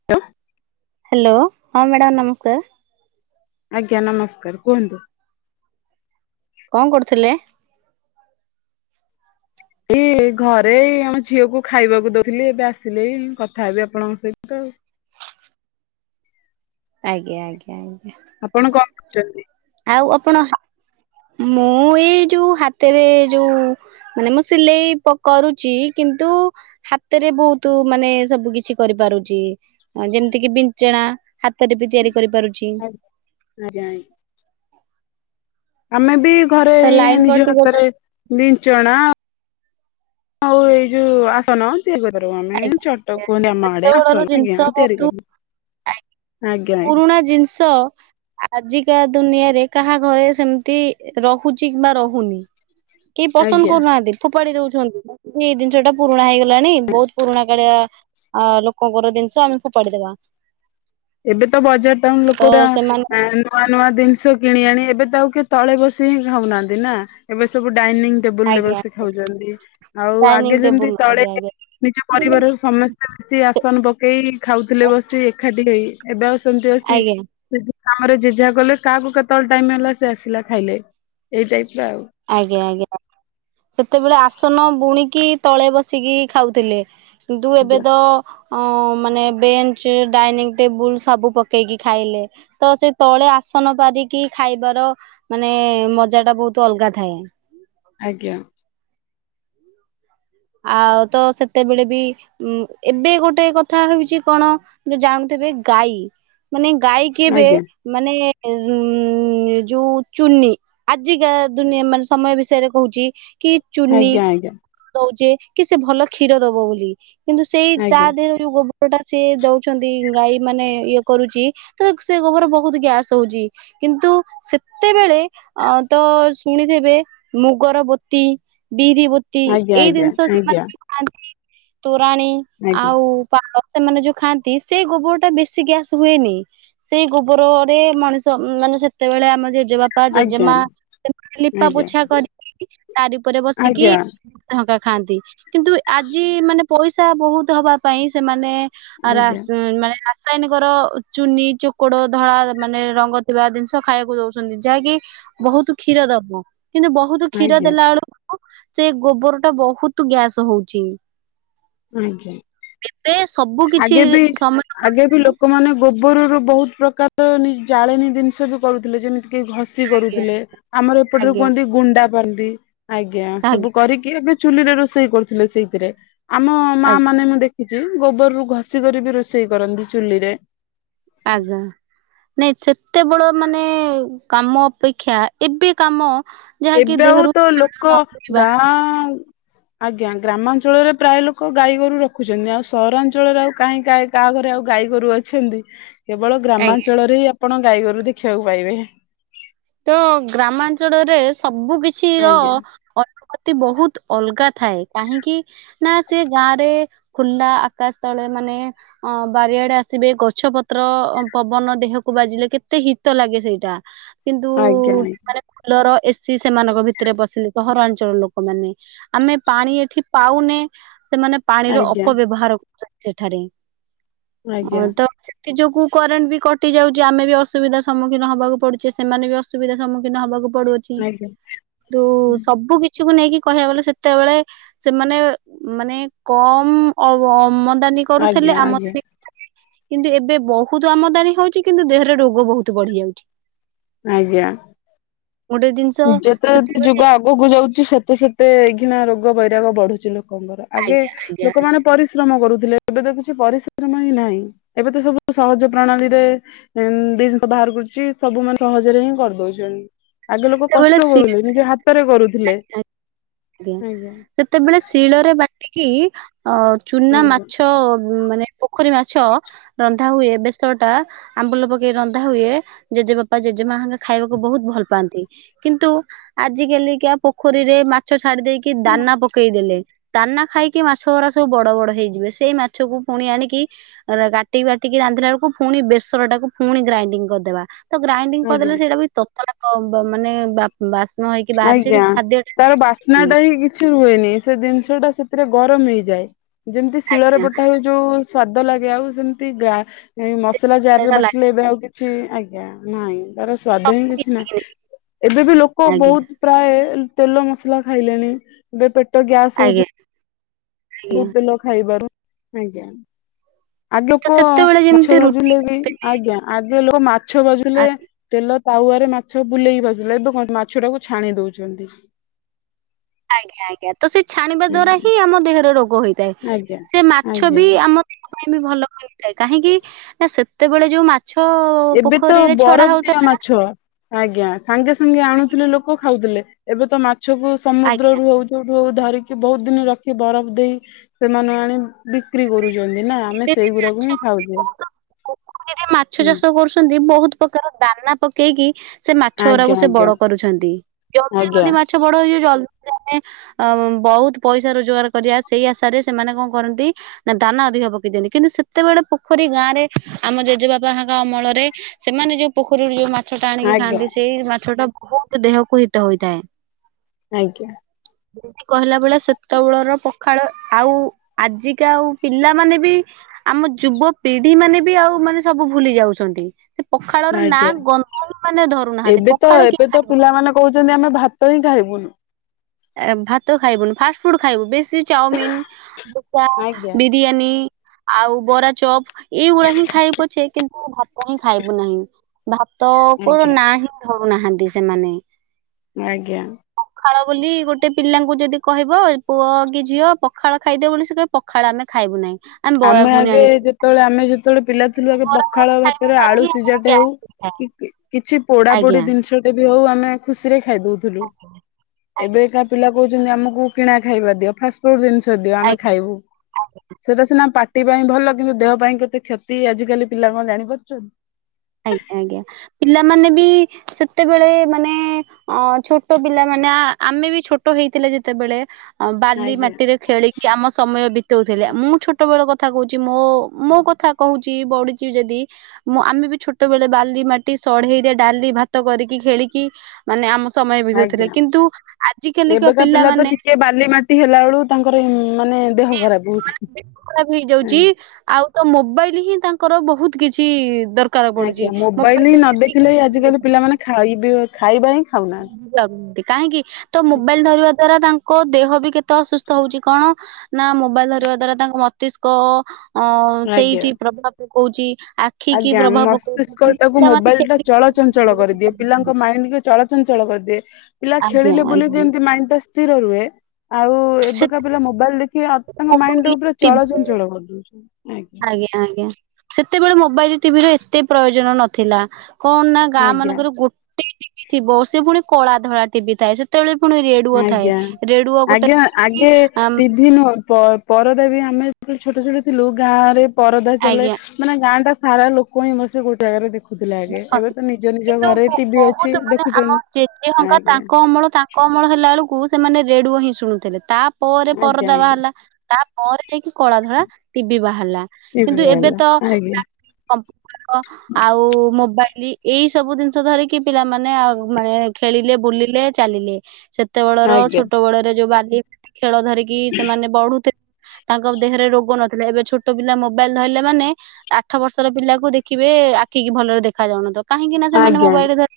[inaudible] Hello ହଁ madam ନମସ୍କାର। ଆଜ୍ଞା ନମସ୍କାର କୁହନ୍ତୁ। କଣ କରୁଥିଲେ? ଏଇ ଘରେ ଆମ ଝିଅକୁ ଖାଇବାକୁ ଦଉଥିଲି ଏବେ ଆସିଲେ କଥା ହେବି ଆପଣଙ୍କ ସହିତ ଆଉ। ଆଜ୍ଞା ଆଜ୍ଞା ଆଜ୍ଞା ଆଜ୍ଞା। ଆପଣ କଣ କରୁଛନ୍ତି? ଆଉ ଆପଣ ମୁଁ ଏଇ ଯୋଉ ହାତରେ ଯୋଉ ମାନେ ମୁଁ ସିଲେଇ ପ କରୁଛି କିନ୍ତୁ ହାତରେ ବହୁତ ମାନେ ସବୁକିଛି କରିପାରୁଛି ହଁ ଯେମିତିକି ବିଞ୍ଚଣା ହାତରେ ବି ତିଆରି କରିପାରୁଛି ଆଜ୍ଞା ଆମେବି ଘରେ ତ ଏଇ ଲାଇନ ନିଜ କଟି ହାତରେ ବିଞ୍ଚଣା ଆଉ ଏଇ ଯୋଉ ଆସନ ତିଆରି କରିପାରିବୁ ଆମେ ଚଟ କୁହନ୍ତି ଆମ ଆଡେ ଆସନ ଆଜ୍ଞା ତିଆରି କରିବା ଆ -ପୁରୁଣା ଜିନିଷ ଆଜିକା ଦୁନିଆରେ କାହା ଘରେ ସେମିତି ରହୁଛି କିମ୍ବା ରହୁନି କେହି ପସନ୍ଦ ଆଜ୍ଞା। କରୁନାହାନ୍ତି ଫୋପାଡି ଦଉଛନ୍ତି ଏଇ ଜିନିଷଟା ପୁରୁଣା ହେଇଗଲାଣି ବହୁତ ଘାକାଳିଆ ଲୋକଙ୍କର ଜିନିଷ ଆମେ ଫୋପାଡ଼ିଦବା ଏବେତ ବଜାର ଟାଉନ୍ ଲୋକ ତ ଗୁଡ଼ା ସେମାନେ ଆ ନୂଆ ନୂଆ ଜିନିଷ କିଣି ଆଣି ଏବେତ ଆଉ କିଏ ତଳେ ବସିହିଁ ଖାଉନାହାନ୍ତି ନା ଏବେ ସବୁ ଡାଇନିଂ ଟେବୁଲରେ ଆଜ୍ଞା ବସି ଖାଉଛନ୍ତି ଆଉ ଡାଇନିଂ ଆଗେ ଯେମିତି ଟେବୁଲ ତଳେ ଆଜ୍ଞା ଆଜ୍ଞା ନିଜ ପରିବାରର ସମସ୍ତେ ବସି ସେ ଆସନ ପକେଇ ଖାଉଥିଲେ ବସି ଏକାଠି ହେଇ ଏବେ ଆଉ ସେମିତି ଆଜ୍ଞା ଅଛିକି କାମରେ ଜେ ଯାହା କଲେ କାହାକୁ କେତେବେଳେ ଟାଇମ ମିଳିଲା ସେ ଆସିଲା ଖାଇଲେ ଏଇ ଟାଇପ ର ଆଉ ଆଜ୍ଞା ଆଜ୍ଞା ସେତେବେଳେ ଆସନ ବୁଣିକି ତଳେ ବସିକି ଖାଉଥିଲେ କିନ୍ତୁ ଆଉ ଏବେତ ଅ -ମାନେ ବେଞ୍ଚ ଡାଇନିଂ ଟେବୁଲ ସବୁ ପକେଇକି ଖାଇଲେ ତ ସେ ତଳେ ଆସନ ପାରିକି ଖାଇବାର ମାନେ ମଜାଟା ବହୁତ ଅଲଗା ଥାଏ ଆଜ୍ଞା ଆଉତ ସେତେବେଳେ ବି ଉ ଏବେ ଗୋଟେ କଥା ହେଉଛି କଣ ଯେ ଜାଣୁଥିବେ ଗାଈ ମାନେ ଗାଈ କେବେ ଆଜ୍ଞା ମାନେ ଉ ଉ ଯୋଉ ଚୁନି ଆଜିକା ଦୁନିଆ ମାନେ ସମୟ ବିଷୟରେ କହୁଛି କି ଚୁନି ଆଜ୍ଞା ଦଉଛେ କି ସେ ଭଲ କ୍ଷୀର ଦବ ବୋଲି କିନ୍ତୁ ସେଇ ତା ଆଜ୍ଞା ଦେହରେ ଯଉ ଗୋବରଟା ସିଏ ଦଉଛନ୍ତି ଗାଈମାନେ ଇଏ କରୁଛି ତ ସେ ଗୋବର ବହୁତ ଗ୍ୟାସ ହଉଛି କିନ୍ତୁ ସେତେବେଳେ ଅଁ ତ ଶୁଣିଥିବେ ମୁଗର ବୋତୀ ବୀରି ବୋ ତି ଆଜ୍ଞା ଏଇ ଆଜ୍ଞା ଜିନିଷ ଆଜ୍ଞା ସେମାନେ ଖାଥାନ୍ତି ତୋରାଣୀ ଆଜ୍ଞା ଆଜ୍ଞା ଆଉ ପା ସେମାନେ ଯୋଉ ଖାଆନ୍ତି ସେ ଗୋବରଟା ବେଶୀ ଗ୍ୟାସ ହୁଏନି ସେଇ ଗୋବରରେ ମଣିଷ ମାନେ ସେତେବେଳେ ଆମ ଜେଜେ ବାପା ଆଜ୍ଞା ଜେଜେ ମା ଲିପା ଆଜ୍ଞା ଆଜ୍ଞା ପୋଛା କରି ତାରି ଉପରେ ବସିକି ଆଜ୍ଞା [unintelligible] ଖାଆନ୍ତି କିନ୍ତୁ ଆଜି ମାନେ ପଇସା ବହୁତ ହବା ପାଇଁ ସେମାନେ [unintelligible] ଆ ଆଜ୍ଞା ରାସ ମାନେ ରାସାୟନିକର ଚୁନି ଚୋକଡ ଧଳା ମାନେ ରଙ୍ଗ ଥିବା ଜିନିଷ ଖାଇବାକୁ ଦଉଛନ୍ତି ଯାହାକି ବହୁତ କ୍ଷୀର ଦବୁ କିନ୍ତୁ ବହୁତ କ୍ଷୀର ଆଜ୍ଞା ଦେଲା ବେଳକୁ ସେ ଗୋବର ତ ବହୁତ ଗ୍ୟାସ ହଉଛି ଆଜ୍ଞା ଏ ବେଶ ଆଗେ ବି ଆଗେ ବି ଲୋକମାନେ ଗୋବରର ବହୁତ ପ୍ରକାର ଜାଳେଣୀ ଜିନିଷ ବି କରୁଥିଲେ ଯେମିତି କେହି ଘ ଆଜ୍ଞା କରୁଥିଲେ ଆମର ଏପଟରେ ଆଜ୍ଞା କୁହନ୍ତି ଗୁଣ୍ଡା ପାଆନ୍ତି ଆଜ୍ଞା ସବୁ କରି କି ଏବେ ଚୁଲି ରେ ରୋଷେଇ କରୁଥିଲେ ସେଇଥିରେ ଆମ ମା ଆଜ୍ଞା ମାନେ ମୁଁ ଦେଖିଚି। ଗୋବରରୁୁ ଘଷିିକରି ବି ରୋଷେଇ କରନ୍ତି ଚୁଲିରେ। ଆଗା। ନାଇଁ ସେତେ ବଳ ମାନେ କାମ ଅପେକ୍ଷା ଏବେ କାମ ଯାହାକି ଏବେ ଆଉ ଦେହରୁ ତ ଲୋକ ନବା ଗାଁ ଆଜ୍ଞା ଗ୍ରାମାଞ୍ଚଳରେ ପ୍ରାୟ ଲୋକ ଗାଈ ଗୋରୁ ରଖୁଚନ୍ତି ଆଉ ସହରାଞ୍ଚଳରେ ଆଉ କାହିଁ ଗାଈ କାହା ଘରେ ଆଉ ଗାଈ ଗୋରୁ ଅଛନ୍ତି କେବଳ ଆଜ୍ଞା ଗ୍ରାମାଞ୍ଚଳରେ ହିଁ ଆପଣ ଗାଈ ଗୋରୁ ଦେଖିବାକୁ ପାଇବେ। ତ ଗ୍ରାମାଞ୍ଚଳରେ ସବୁ କିଛି ର ଆଜ୍ଞା ଅ ଅତି ବହୁତ ଅଲଗା ଥାଏ କାହିଁକି? ନାଁ ସେ ଗାଁ ରେ ଖୁଲା ଆକାଶ ତଳେ ମାନେ ଅ ବାରିଆଡେ ଆସିବେ ଗଛ ପତ୍ର ପବନ ଦେହକୁ ବାଜିଲେ କେତେ ହିତ ଲାଗେ ସେଇଟା। କିନ୍ତୁ ଆଜ୍ଞା ସେମାନେ ଫୁଲର ଏସିି ସେମାନଙ୍କ ଭିତରେ ପଶିଲେ ସହରାଞ୍ଚଳ ଲୋକମାନେ। ଆମେ ପାଣି ଏଠି ପାଉନେ ସେମାନେ ପାଣିର ଆଜ୍ଞା ଅପବ୍ୟବହାର କରୁଚନ୍ତି ସେଠାରେ ଆଜ୍ଞା ଆଜ୍ଞା ଅ-ତ କି ଯୋଗୁ କରେଣ୍ଟ ବି କଟି ଯାଉଚି ଆମେ ବି ଅସୁବିଧା ସମ୍ମୁଖୀନ ହବାକୁ ପଡୁଚି ସେମାନେ ବି ଅସୁବିଧା ସମ୍ମୁଖୀନ ହବାକୁ ପଡୁଅଛି ଆଜ୍ଞା କିନ୍ତୁ ସବୁ କି କିଛିକୁ ନେଇକି କହିବାକୁ ଗଲେ ସେତେବେଳେ ସେମାନେ ମାନେ କମ ଅ-ଅମଦାନୀ କରୁଥିଲେ ଆଜ୍ଞା ଆଜ୍ଞା ଆମଦାନୀ କିନ୍ତୁ ଏବେ ବହୁତ ଆମଦାନୀ ହଉଚି କିନ୍ତୁ ଦେହରେ ରୋଗ ବହୁତ ବଢି ଯାଉଚି। ଆଜ୍ଞା। ଗୋଟେ ଜିନିଷ ଯେତେ ଯତେ ଯୁଗ ସେତେବେଳେ ଆଉ ଗକୁ ଯାଉଚି ସେତେ ସେତେ ଏଇ ଘିଣା ରୋଗ ବୈରାଗ ବଢୁଚି ଲୋକଙ୍କର ଆଗେ ଆଜ୍ଞା ଆଜ୍ଞା ଆଜ୍ଞା ଲୋକମାନେ ପରି ଶ୍ରମ କରୁଥିଲେ ଏବେ ତ କିଛି ପରିଶ୍ରମ ହିଁ ନାହିଁ ଏବେ ତ ସବୁ ସହଜ ପ୍ରଣାଳୀରେ ଜିନିଷ ବାହାର କରୁଚି ସବୁ ମାନେ ସହଜରେ ହିଁ କରିଦଉଚନ୍ତି। ଆଗେ ଲୋକ ସେତେବେଳେ କଷ୍ଟ ସିଏ [unintelligible] ନିଜ ହାତରେ କରୁଥିଲେ। ଆଜ୍ଞା ସେତେବେଳେ ଶିଳରେ ବାଟିକି ଅ ଚୁନା ଆଜ୍ଞା ମାଛ ମାନେ ପୋଖରୀ ମାଛ ରନ୍ଧା ହୁଏ ଏବେ ସଟା ଆମ୍ବୁଲ ପକେଇ ରନ୍ଧା ହୁଏ ଜେଜେବାପା ଜେଜେମାହେଙ୍କା ଖାଇବାକୁ ବହୁତ ଭଲ ପାଆନ୍ ଣନ୍ତି କିନ୍ତୁ ଆଜ କାଲିକା ପୋଖରୀରେ ମାଛ ଛାଡି ଦେଇକି ଦାନା ପକେଇ ଦେେଲେ। ଦାନା ଖାଇକି ମାଛ ଗୁରା ସବୁ ବଡ ବଡ ହେଇଯିବେ ସେଇ ମାଛକୁ ଫୁଣି ଆଣିକି କାଟିକି ବାଟିକି ରାନ୍ଧିଲା ବେଳକୁ ପୁଣି ବେସର ଟାକୁ ଫୁଣି ଗ୍ରାଇଣ୍ଡିଙ୍ଗ କରିଦେବା ତ ଗ୍ରାଇଣ୍ଡିଙ୍ଗ ଆଜ୍ଞା। କରିଦେଲେ ସେଇଟା ବି ତତଲା ବା ମାନେ ବା ବାସ୍ନ ହେଇକି ବାହାରୁଚି ସେଠି ଆଜ୍ଞା ଖାଦ୍ୟଟା ତାର ଟେଷ୍ଟେ ବାସ୍ନା ଲାଗେନି। ଟା ହିଁ କିଛି ରୁହେନି ସେ ଜିନିଷ ଟା ସେଥିରେ ଗରମ ହେଇଯାଏ ଯେମିତି ଶିଳରେ ଆଜ୍ଞା। ବଟା ହଉ ଯୋଉ ସ୍ଵାଦ ଲାଗେ ଆଉ ସେମିତି ଗ୍ରା ମସଲା ଜାର ରେ ଟା ବାଟିଲେ ଲାଗେ ଏବେ ଆଉ କି ଛି ଆଜ୍ଞା ନାଇଁ ତାର ସ୍ଵାଦ ହିଁ ସବୁ କିଛି ନେଇକି। ନାହିଁ ଏବେ ବି ଲୋକ ଆଜ୍ଞା ବହୁତ ପ୍ରାୟେ ତେଲ ମସଲା ଖାଇଲେଣି ଏବେ ପେଟ ଗ୍ୟାସ ଆଜ୍ଞା ହଉଚି ଆଜ୍ଞା ବହୁତ ତେଲ ଖାଇବାରୁ। ଆଗେ ତ ଲୋକ ସେତେବେଳେ ମାଛ ଯେମିତି ରୁଟି ଭଜୁଲେ ବି ଆଗେ ଲୋକ ମାଛ [unintelligible] ଆଜ୍ଞା ତେଲ ତାୱରେ ମାଛ ବୁଲେଇକି [unintelligible] ଏବେ କଣ ମାଛ ଟାକୁ ଛାଣି ଦଉଚନ୍ତି। ଆଜ୍ଞା ଆଜ୍ଞା ତ ସେ ଛାଣିବା ଦ୍ଵାରା ଆଜ୍ଞା। ହିଁ ଆମ ଦେହରେ ରୋଗ ହେଇଥାଏ ଆଜ୍ଞା ସେ ମାଛ ଆଜ୍ଞା ବି ଆ ଆମ ଦେହ ପାଇଁ ବି ଭଲ କରିଥାଏ କାହିଁକି ନା ସେତେବେଳେ ଯୋଉ ମା ଏବେ ତ ବରଫ ଦିଆ ମାଛ। ଆଜ୍ଞା ସାଙ୍ଗେ ସାଙ୍ଗେ ଆଣୁଥିଲେ ଲୋକ ଖାଉଥିଲେ ଏବେ ତ ମାଛକୁ ଆଜ୍ଞା ସମୁଦ୍ରରୁ ହଉ [unintelligible] ଧରିକି ବହୁତ ଦିନି ରଖି ବରଫ ଦେଇ ସେମାନେ ଆଣି ବିକ୍ରି କରୁଚନ୍ତି ନାଁ। ଆମେ ଏବେ ବି ସେଇଗୁଡାକୁ ମାଛ ହିଁ ଖାଉଛେ। ବହୁତ ହୁଁ। ଛନ୍ତି ବହୁତ ପ୍ରକାର ଦାନା ପକେଇକି ସେ ମାଛ ଗୁରାକୁ ଆଜ୍ଞା ସେ ଆଜ୍ଞା ବଡ କରୁଛନ୍ତି, ଜଲଦି ଆଜ୍ଞା ଜଲଦି ମାଛ ବଡ ହେଇଯିବ ଜଲଦି ଜଲଦି ଅ ବହୁତ ପଇସା ରୋଜଗାର କରିବା ସେଇ ଆଶାରେ ସେମାନେ କଣ କରନ୍ତି ନା ଦାନା ଅଧିକ [inaudible] କିନ୍ତୁ ସେତେବେଳେ ପୋଖରୀ ଗାଁ ରେ ଆମ ଜେଜେବାପହାଙ୍କ ଅମଳରେ ସେମାନେ ଯୋଉ ପୋଖରୀରୁ ଯୋଉ ମା ମାଛ ଟା ଆଣିକି ଆଜ୍ଞା ଖାଆନ୍ତି ସେଇ ମାଛ ଟା ବହୁତ ଦେହକୁ ହିତ ହୋଇଥାଏ। ଆଜ୍ଞା। କହିଲା ବେଳେ ସେତେବେଳର ପଖାଳ ଆଉ ଆଜିକା ଆଉ ପିଲାମାନେ ବି ଆମ ଯୁବ ପିଢି ମାନେ ବି ଆଉ ମାନେ ସବୁ ଭୁଲି ଯାଉଛନ୍ତି। ପଖାଳର ନାଁ ଆଜ୍ଞା ଗନ୍ଧଳ ମାନେ ଧରୁନାହାନ୍ତି। ଏବେ ତ ପଖାଳ କିଏ ଏବେ ତ ଖାଇବ? ପିଲାମାନେ କହୁଛନ୍ତି ଆମେ ଭାତ ହିଁ ଖାଇବୁନୁ। ଏ ଭାତ ଖାଇବୁନି ଫାଷ୍ଟ ଫୁଡ ଖାଇବୁ। ବେଶୀ ଚାଉମିନ ଆଜ୍ଞା [inaudible] ବିରିୟାନୀ ଆଉ ବରା ଚପ୍। ଏଇଗୁଡା ହିଁ ଖାଇବୁଛେ କିନ୍ତୁ ଭାତ ହିଁ ଖାଇବୁ ନାହିଁ। ଭାତ କୋର ଆଜ୍ଞା ନାହିଁ। ଧରୁନାହାନ୍ତି ସେମାନେ। ଆଜ୍ଞା। ପଖାଳ ବୋଲି ଗୋଟେ ପିଲାଙ୍କୁ ଯଦି କହିବ ପୁଅ କି ଝିଅ ପଖାଳ ଖାଇଦେବ ବୋଲି ସେ କହିବ ପଖାଳ ଆମେ ଖାଇବୁ ନାହିଁ। ବରା ଆମେ ଘୁଗୁନି ଆଗେ ଆଣିକି ଯେତେବେଳେ ଆମେ ଯେତେବେଳେ ପିଲା ଥିଲୁ ଆଗେ ବରା ପଖାଳ ଘୁଗୁନି ଖାଇବା ଭାତରେ ଦ୍ୱାରା ଆଳୁ ହିଁ ଆମର ସିଝାଟେ ହଉ ଗ୍ୟାସ୍ ହେଇଥାଏ କି କିଛି ପୋଡା ପୋଡି ଆଜ୍ଞା ଜିନିଷଟେ ବି ହଉ ଆମେ ଖୁସିରେ ଖାଇ ଦଉଥିଲୁ। ଏବେକା ପିଲା କହୁଛନ୍ତି ଆମକୁ କିଣା ଖାଇବା ଦିଅ ଫାଷ୍ଟଫୁଡ ଜିନିଷ ଦିଅ ଆମେ ଆଜ୍ଞା ଖାଇବୁ। [inaudible] ସେଇଟା ସିନା ପାଟି ପାଇଁ ଭଲ କିନ୍ତୁ ଦେହ ପାଇଁ କେତେ କ୍ଷତି ଆଜିକାଲି ପିଲା କଣ ଜାଣିପାରୁଛନ୍ତି? ଆଜ୍ଞା, ଆଜ୍ଞା। ପିଲାମାନେ ବି ସେତେବେଳେ ମାନେ ଅ ଛୋଟ ପିଲାମାନୋନେ ଆମେ ବି ଛୋଟ ହେଇଥିଲେ ଯେତେବେଳେ ଅ ବାଲି ଆଜ୍ଞା। ମାଟିରେ ଖେଳି କି ଆମ ସମୟ ବିତଉଥିଲେ ମୁଁ ଛୋଟ ବେଳ କଥା କହୁଛି ମୋ ମୋ କଥା କହୁଛି ବଢୁଛି ଯଦି ମୁଁ ଆମେ ବି ଛୋଟବେେଳେ ବାଲି ମାଟି ସଢେଇରେ ଡାଲି ଭାତ କରିକି ଖେଳିକି ମାନେ ଆମ ସମୟ ବିତଉଥିଲେ ଆଜ୍ଞା। କିନ୍ତୁ ଆଜି କାଲିକା ପିଲାମାନେ ଇଏ ବାଲି ମାଟି ହେଲା ବେଳକୁ ତାଙ୍କର ଏ ମାନେ ଦେହ ଖରାପ ହଉଛି। [inaudible] ଖରାପ ହେଇଯାଉଛି ଆଉ ତ ମୋବାଇଲ ହିଁ ତାଙ୍କର ବହୁତ କିଛି ଦର ଆଜ୍ଞା ମୋବାଇଲ ନଦେଖିଲେ ଆଜିକାଲି ପିଲାମାନେ ଖାଇବି ଖାଇବା ହିଁ ଖାଉନା ଲାଗୁ କାହିଁକି ତ ମୋବାଇଲ ଧରିବା ଦ୍ଵାରା ତାଙ୍କ ଦେହ ବି କେତେ ଅସୁସ୍ଥ ହଉଛି କଣ ନା ମୋବାଇଲ ଧରିବା ଦ୍ଵାରା ତାଙ୍କ ମସ୍ତିଷ୍କ ଅ ଆଜ୍ଞା। ସେଇଠି ପ୍ରଭାବ ପକଉଛି, ଆ ଆଜ୍ଞା ମସ୍ତିଷ୍କଟାକୁ ସେ ମୋବାଇଲ ଟା ଚଳଚଞ୍ଚଳ କରିଦିଏ, ପିଲାଙ୍କ ମାଇଣ୍ଡକୁ ଚଳ ଚଳ କରିଦିଏ। ପିଲା ଆଜ୍ଞା ଖେଳିଲେ ବୁଲି ଆଜ୍ଞା ଯେମିତି ମାଇଣ୍ଡ ଟା ସ୍ଥିର ରୁହେ ଆଉ ସେତେ ଏବେକା ପିଲା ମୋବାଇଲ ଦେଖିକି ତାଙ୍କ ମାଇଣ୍ଡ ମୋବାଇଲ ଟା ଉପରେ ଟିଭି ଚଳଚଞ୍ଚଳ କରିଦଉ ଆଜ୍ଞା ଆଜ୍ଞା ସେତେବେଳେ ମୋବାଇଲ ଟିଭି ର ଏତେ ପ୍ରୟୋଜନ ନଥିଲା। କଣ ନା ଗାଁ ଆଜ୍ଞା ମାନଙ୍କର ଗୋଟେ ଟିଭି ଥିବ ସେ ପୁଣି କଳା ଧଳା ଟିଭି ଥାଏ ସେତେବେଳେ ପୁଣି ରେ ଆଜ୍ଞା ଆଜ୍ଞା ଆଗେ ଆମ୍ ଟିଭି ନୁହଁ ପ ପରଦା ବି ଆମେ ଯେତବେଳେ ଛୋଟ ଛୋଟ ଥିଲୁ ଗାଁ ରେ ପରଦା ଚାଲେ। ଆଜ୍ଞା ମାନେ ଗାଁଟା ସାରା ଲୋକ ହିଁ ବସି ଗୋଟେ ଜାଗାରେ ଦେ ଦେଖୁଥିଲେ ଆଗେ, ଏବେ ତ ନିଜ ନିଜ କିନ୍ତୁ ଘରେ ବ- ଟିଭି ବହୁତ ଅଛି ମାନେ ଆମ ଜେଜେ ଦେଖୁଛନ୍ତି। ହଙ୍କା ଆଜ୍ଞା। ତାଙ୍କ ଅମଳ ତା କମଳ ହେଲା ବେଳକୁ ସେମାନେ ରେଡି଼ଓ ହିଁ ଶୁଣୁଥିଲେ ତା ପରେ ଆଜ୍ଞା ପରଦା ଆଜ୍ଞା ବାହାରିଲା ତା ପରେ ଯାଇକି କଳା ଧଳା ଟିଭି ବାହାରିଲା ଟିଭି କିନ୍ତୁ ଏବେ ବାଲା ତ ଆଜ୍ଞା। [unintelligible] ଆଉ ମୋବାଇଲ ଏଇ ସବୁ ଜିନିଷ ଧରିକି ପିଲାମାନେ ମାନେ ଖେଳିଲେ ବୁଲିଲେ ଚାଲିଲେ। ସେତେବେଳର ଆଜ୍ଞା ଛୋଟ ବେଳରେ ଯୋଉ ବାଲି ଖେଳ ଧରିକି ସେମାନେ ବଢୁ଼ଥିଲେ। ତାଙ୍କ ଦେହରେ ରୋଗ ନଥିଲା ଏବେ ଛୋଟ ପିଲା ମୋବାଇଲ ଧରିଲେ ମାନେ ଆଠ ବର୍ଷର ପିଲାକୁ ଦେଖିବେ ଆଖିକି ଭଲରେ ଦେଖାଯାଉନଥିବ କାହିଁକି ନା ସେମାନେ ଆଜ୍ଞା ମୋବାଇଲ ରେ ଧ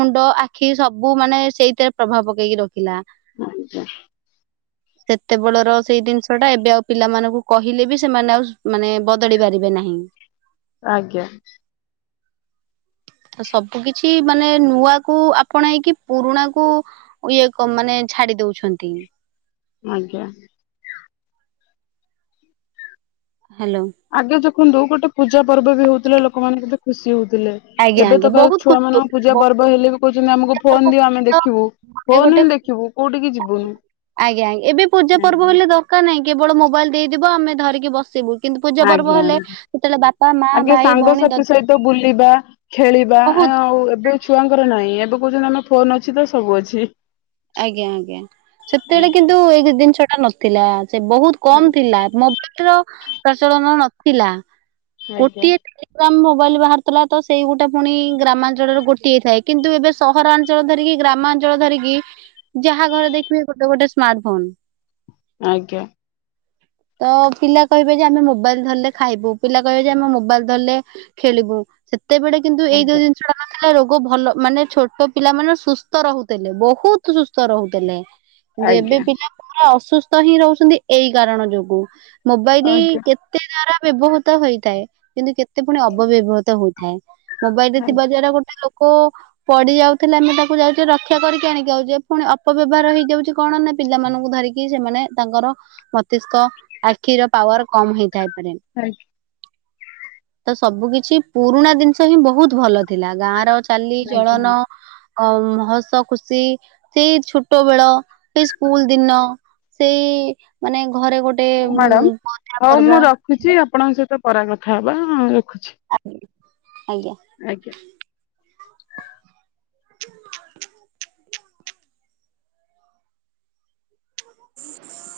ମୁଣ୍ଡ ଆଖି ସବୁ ମାନେ ସେଇଥିରେ ପ୍ରଭାବ ପକେଇକି ରଖିଲା। ଆଜ୍ଞା। [inaudible] ସେତେବେଳର ସେଇ ଜିନିଷ ଟା ଏବେ ଆଉ ପିଲାମାନଙ୍କୁ କହିଲେ ବି ସେମାନେ ଆଉ ମାନେ ବଦଳି ପାରିବେ ନାହିଁ। ଆଜ୍ଞା। ସବୁ କିଛି ମାନେ ନୂଆ କୁ ଆପଣେଇକି ପୁରୁଣା କୁ ଇଏ ମାନେ ଛାଡ଼ି ଦଉଛନ୍ତି। ଆଜ୍ଞା। ହ୍ୟାଲୋ। ଆଗେ ଦେଖନ୍ତୁ ଗୋଟେ ପୂଜା ପର୍ବ ବି ହଉଥିଲା ଲୋକ ମାନଙ୍କୁ ଦେ ଖୁସି ହଉଥିଲେ ଆଜ୍ଞା ଏବେ ଆଜ୍ଞା ତ [unintelligible] ବହୁତ ଛୁଆ ଖୁସି ମାନଙ୍କ ହଉଥିଲି। ପୂଜା ଗୋଟେ ପର୍ବ ହେଲେ କହୁଛନ୍ତି ଆମକୁ ଥରକ ଫୋନ ଦିଅ ଆମେ ଗୋଟେ ଦେଖିବୁ ଫୋନ ଗୋଟେ ହିଁ ଦେଖିବୁ କୋଉଠିକି ଯିବୁନି। ନାଇଁ ଏବେ ପୂଜା ପର୍ବ ହେଲେ ଦରକାର ନାହିଁ କେବଳ ମୋବାଇଲ ଦେଇଦବ ଆମେ ଧରିକି ବସିବୁ। କିନ୍ତୁ ପୂଜା ପର୍ବ ଆଜ୍ଞା ହେଲେ ସେତେବେଳେ ବାପା, ମା, ଆଗେ ଭାଇ ଭଉଣୀ, ସାଙ୍ଗସାଥି ଦ ସହିତ ବୁଲିବା ଖେଳିବା ଆଉ ଏବେ ଛୁଆଙ୍କର ନାହିଁ ଏବେ କହୁଛନ୍ତି ଆମ ଫୋନ ଅଛି ତ ସବୁ ଅଛି। ଆଜ୍ଞା ଆଜ୍ଞା ସେତେବେଳେ ଆଜ୍ଞା କିନ୍ତୁ ଏଇ ଜିନିଷ ଟା ନଥିଲା ସେ ବହୁତ୍ କମ ଥିଲା ମୋ [unintelligible] ପ୍ରଚଳନ ନଥିଲା ଆଜ୍ଞା ଗୋଟିଏ [unintelligible] ମୋବାଇଲ ବାହାରାରୁଥିଲା ତ ସେଇ ଗୋଟା ପୁଣି ଗ୍ରାମାଞ୍ଚଳରେ ଗୋଟି ହେଇଥାଏ କିନ୍ତୁ ଏବେ ସହରାଞ୍ଚଳ ଧରିକି ଗ୍ରାମାଞ୍ଚଳ ଧରିକି ଯାହା ଘରେ ଦେଖିବେ ଗୋଟେ ଗୋଟେ ସ୍ମାର୍ଟ ଫୋନ୍। ଆଜ୍ଞା। [inaudible] ତ ପିଲା କହିବେ ଯେ ଆମେ ମୋବାଇଲ ଧରଲେ ଖାଇବୁ ପିଲା କହିବେ ଯେ ଆମେ ମୋବାଇଲ ଧରିଲେ ଖେଳିବୁ ସେତେବେଳେ କିନ୍ତୁ ଏଇ ଯୋଉ ଆଜ୍ଞା ଜିନିଷ ଟା ଥିଲା ରୋଗ ଭଲ ମାନେ ଛୋଟ ପିଲା ମାନେ ସୁସ୍ଥ ରହୁଥିଲେ ବହୁତ୍ ସୁସ୍ଥ ରହୁଥିଲେ କିନ୍ତୁ ଏବେ ଆଜ୍ଞା ପିଲା ମାନେ ଅସୁସ୍ଥ ହିଁ ରହୁଛନ୍ତି ଏଇ କାରଣ ଯୋଗୁ ମୋବାଇଲ ଆଜ୍ଞା କେତେ ଦ୍ଵାରା ବ୍ୟବହୃତ ହୋଇଥାଏ କିନ୍ତୁ କେତେ ପୁଣି ଅବବ୍ୟବହୃତ ହୋଇଥାଏ। ମୋବାଇଲ ରେ ଆଜ୍ଞା ଥିବା ଦ୍ଵାରା ଗୋଟେ ଲୋକ ପଡିି ଯାଉଥିଲେ ଆମେ ତାକୁ ଯାଉଛେ ରକ୍ଷା କରିକି ଆଣିକି ଆଉଛେ। ପୁଣି ଅପବ୍ୟବହାର ହେଇଯାଉଛି କଣ ନା ପିଲାମାନଙ୍କୁ ଧରିକି ସେମାନେ ତାଙ୍କର ମସ୍ତିଷ୍କ ଆଖିର ପାୱାର କମ୍ ହେଇଥାଇପାରେ। ଆଜ୍ଞା। ତ ସବୁ କିଛି ପୁରୁଣା ଜିନିଷ ହିଁ ବହୁତ୍ ଭଲ ଥିଲା ଗାଁ ର ଚାଲି, ଆଜ୍ଞା। ଚଳନ, ଅ ହସ, ଖୁସି ସେଇ ଛୋଟ ବେଳ ସେଇ ସ୍କୁଲ ଦିନ ସେଇ ମାନେ ଘରେ ଗୋଟେ ହଉ ଗୋଟେ ମ୍ୟାଡାମ ପୂଜା ହଉ ମୁଁ ପର୍ବ ରଖୁଛି ଆପଣଙ୍କ ସହିତ ପରା କଥା ହବା ରଖୁଛି। ଆଜ୍ଞା ଆଜ୍ଞା। ଆଜ୍ଞା। [inaudible] [inaudible]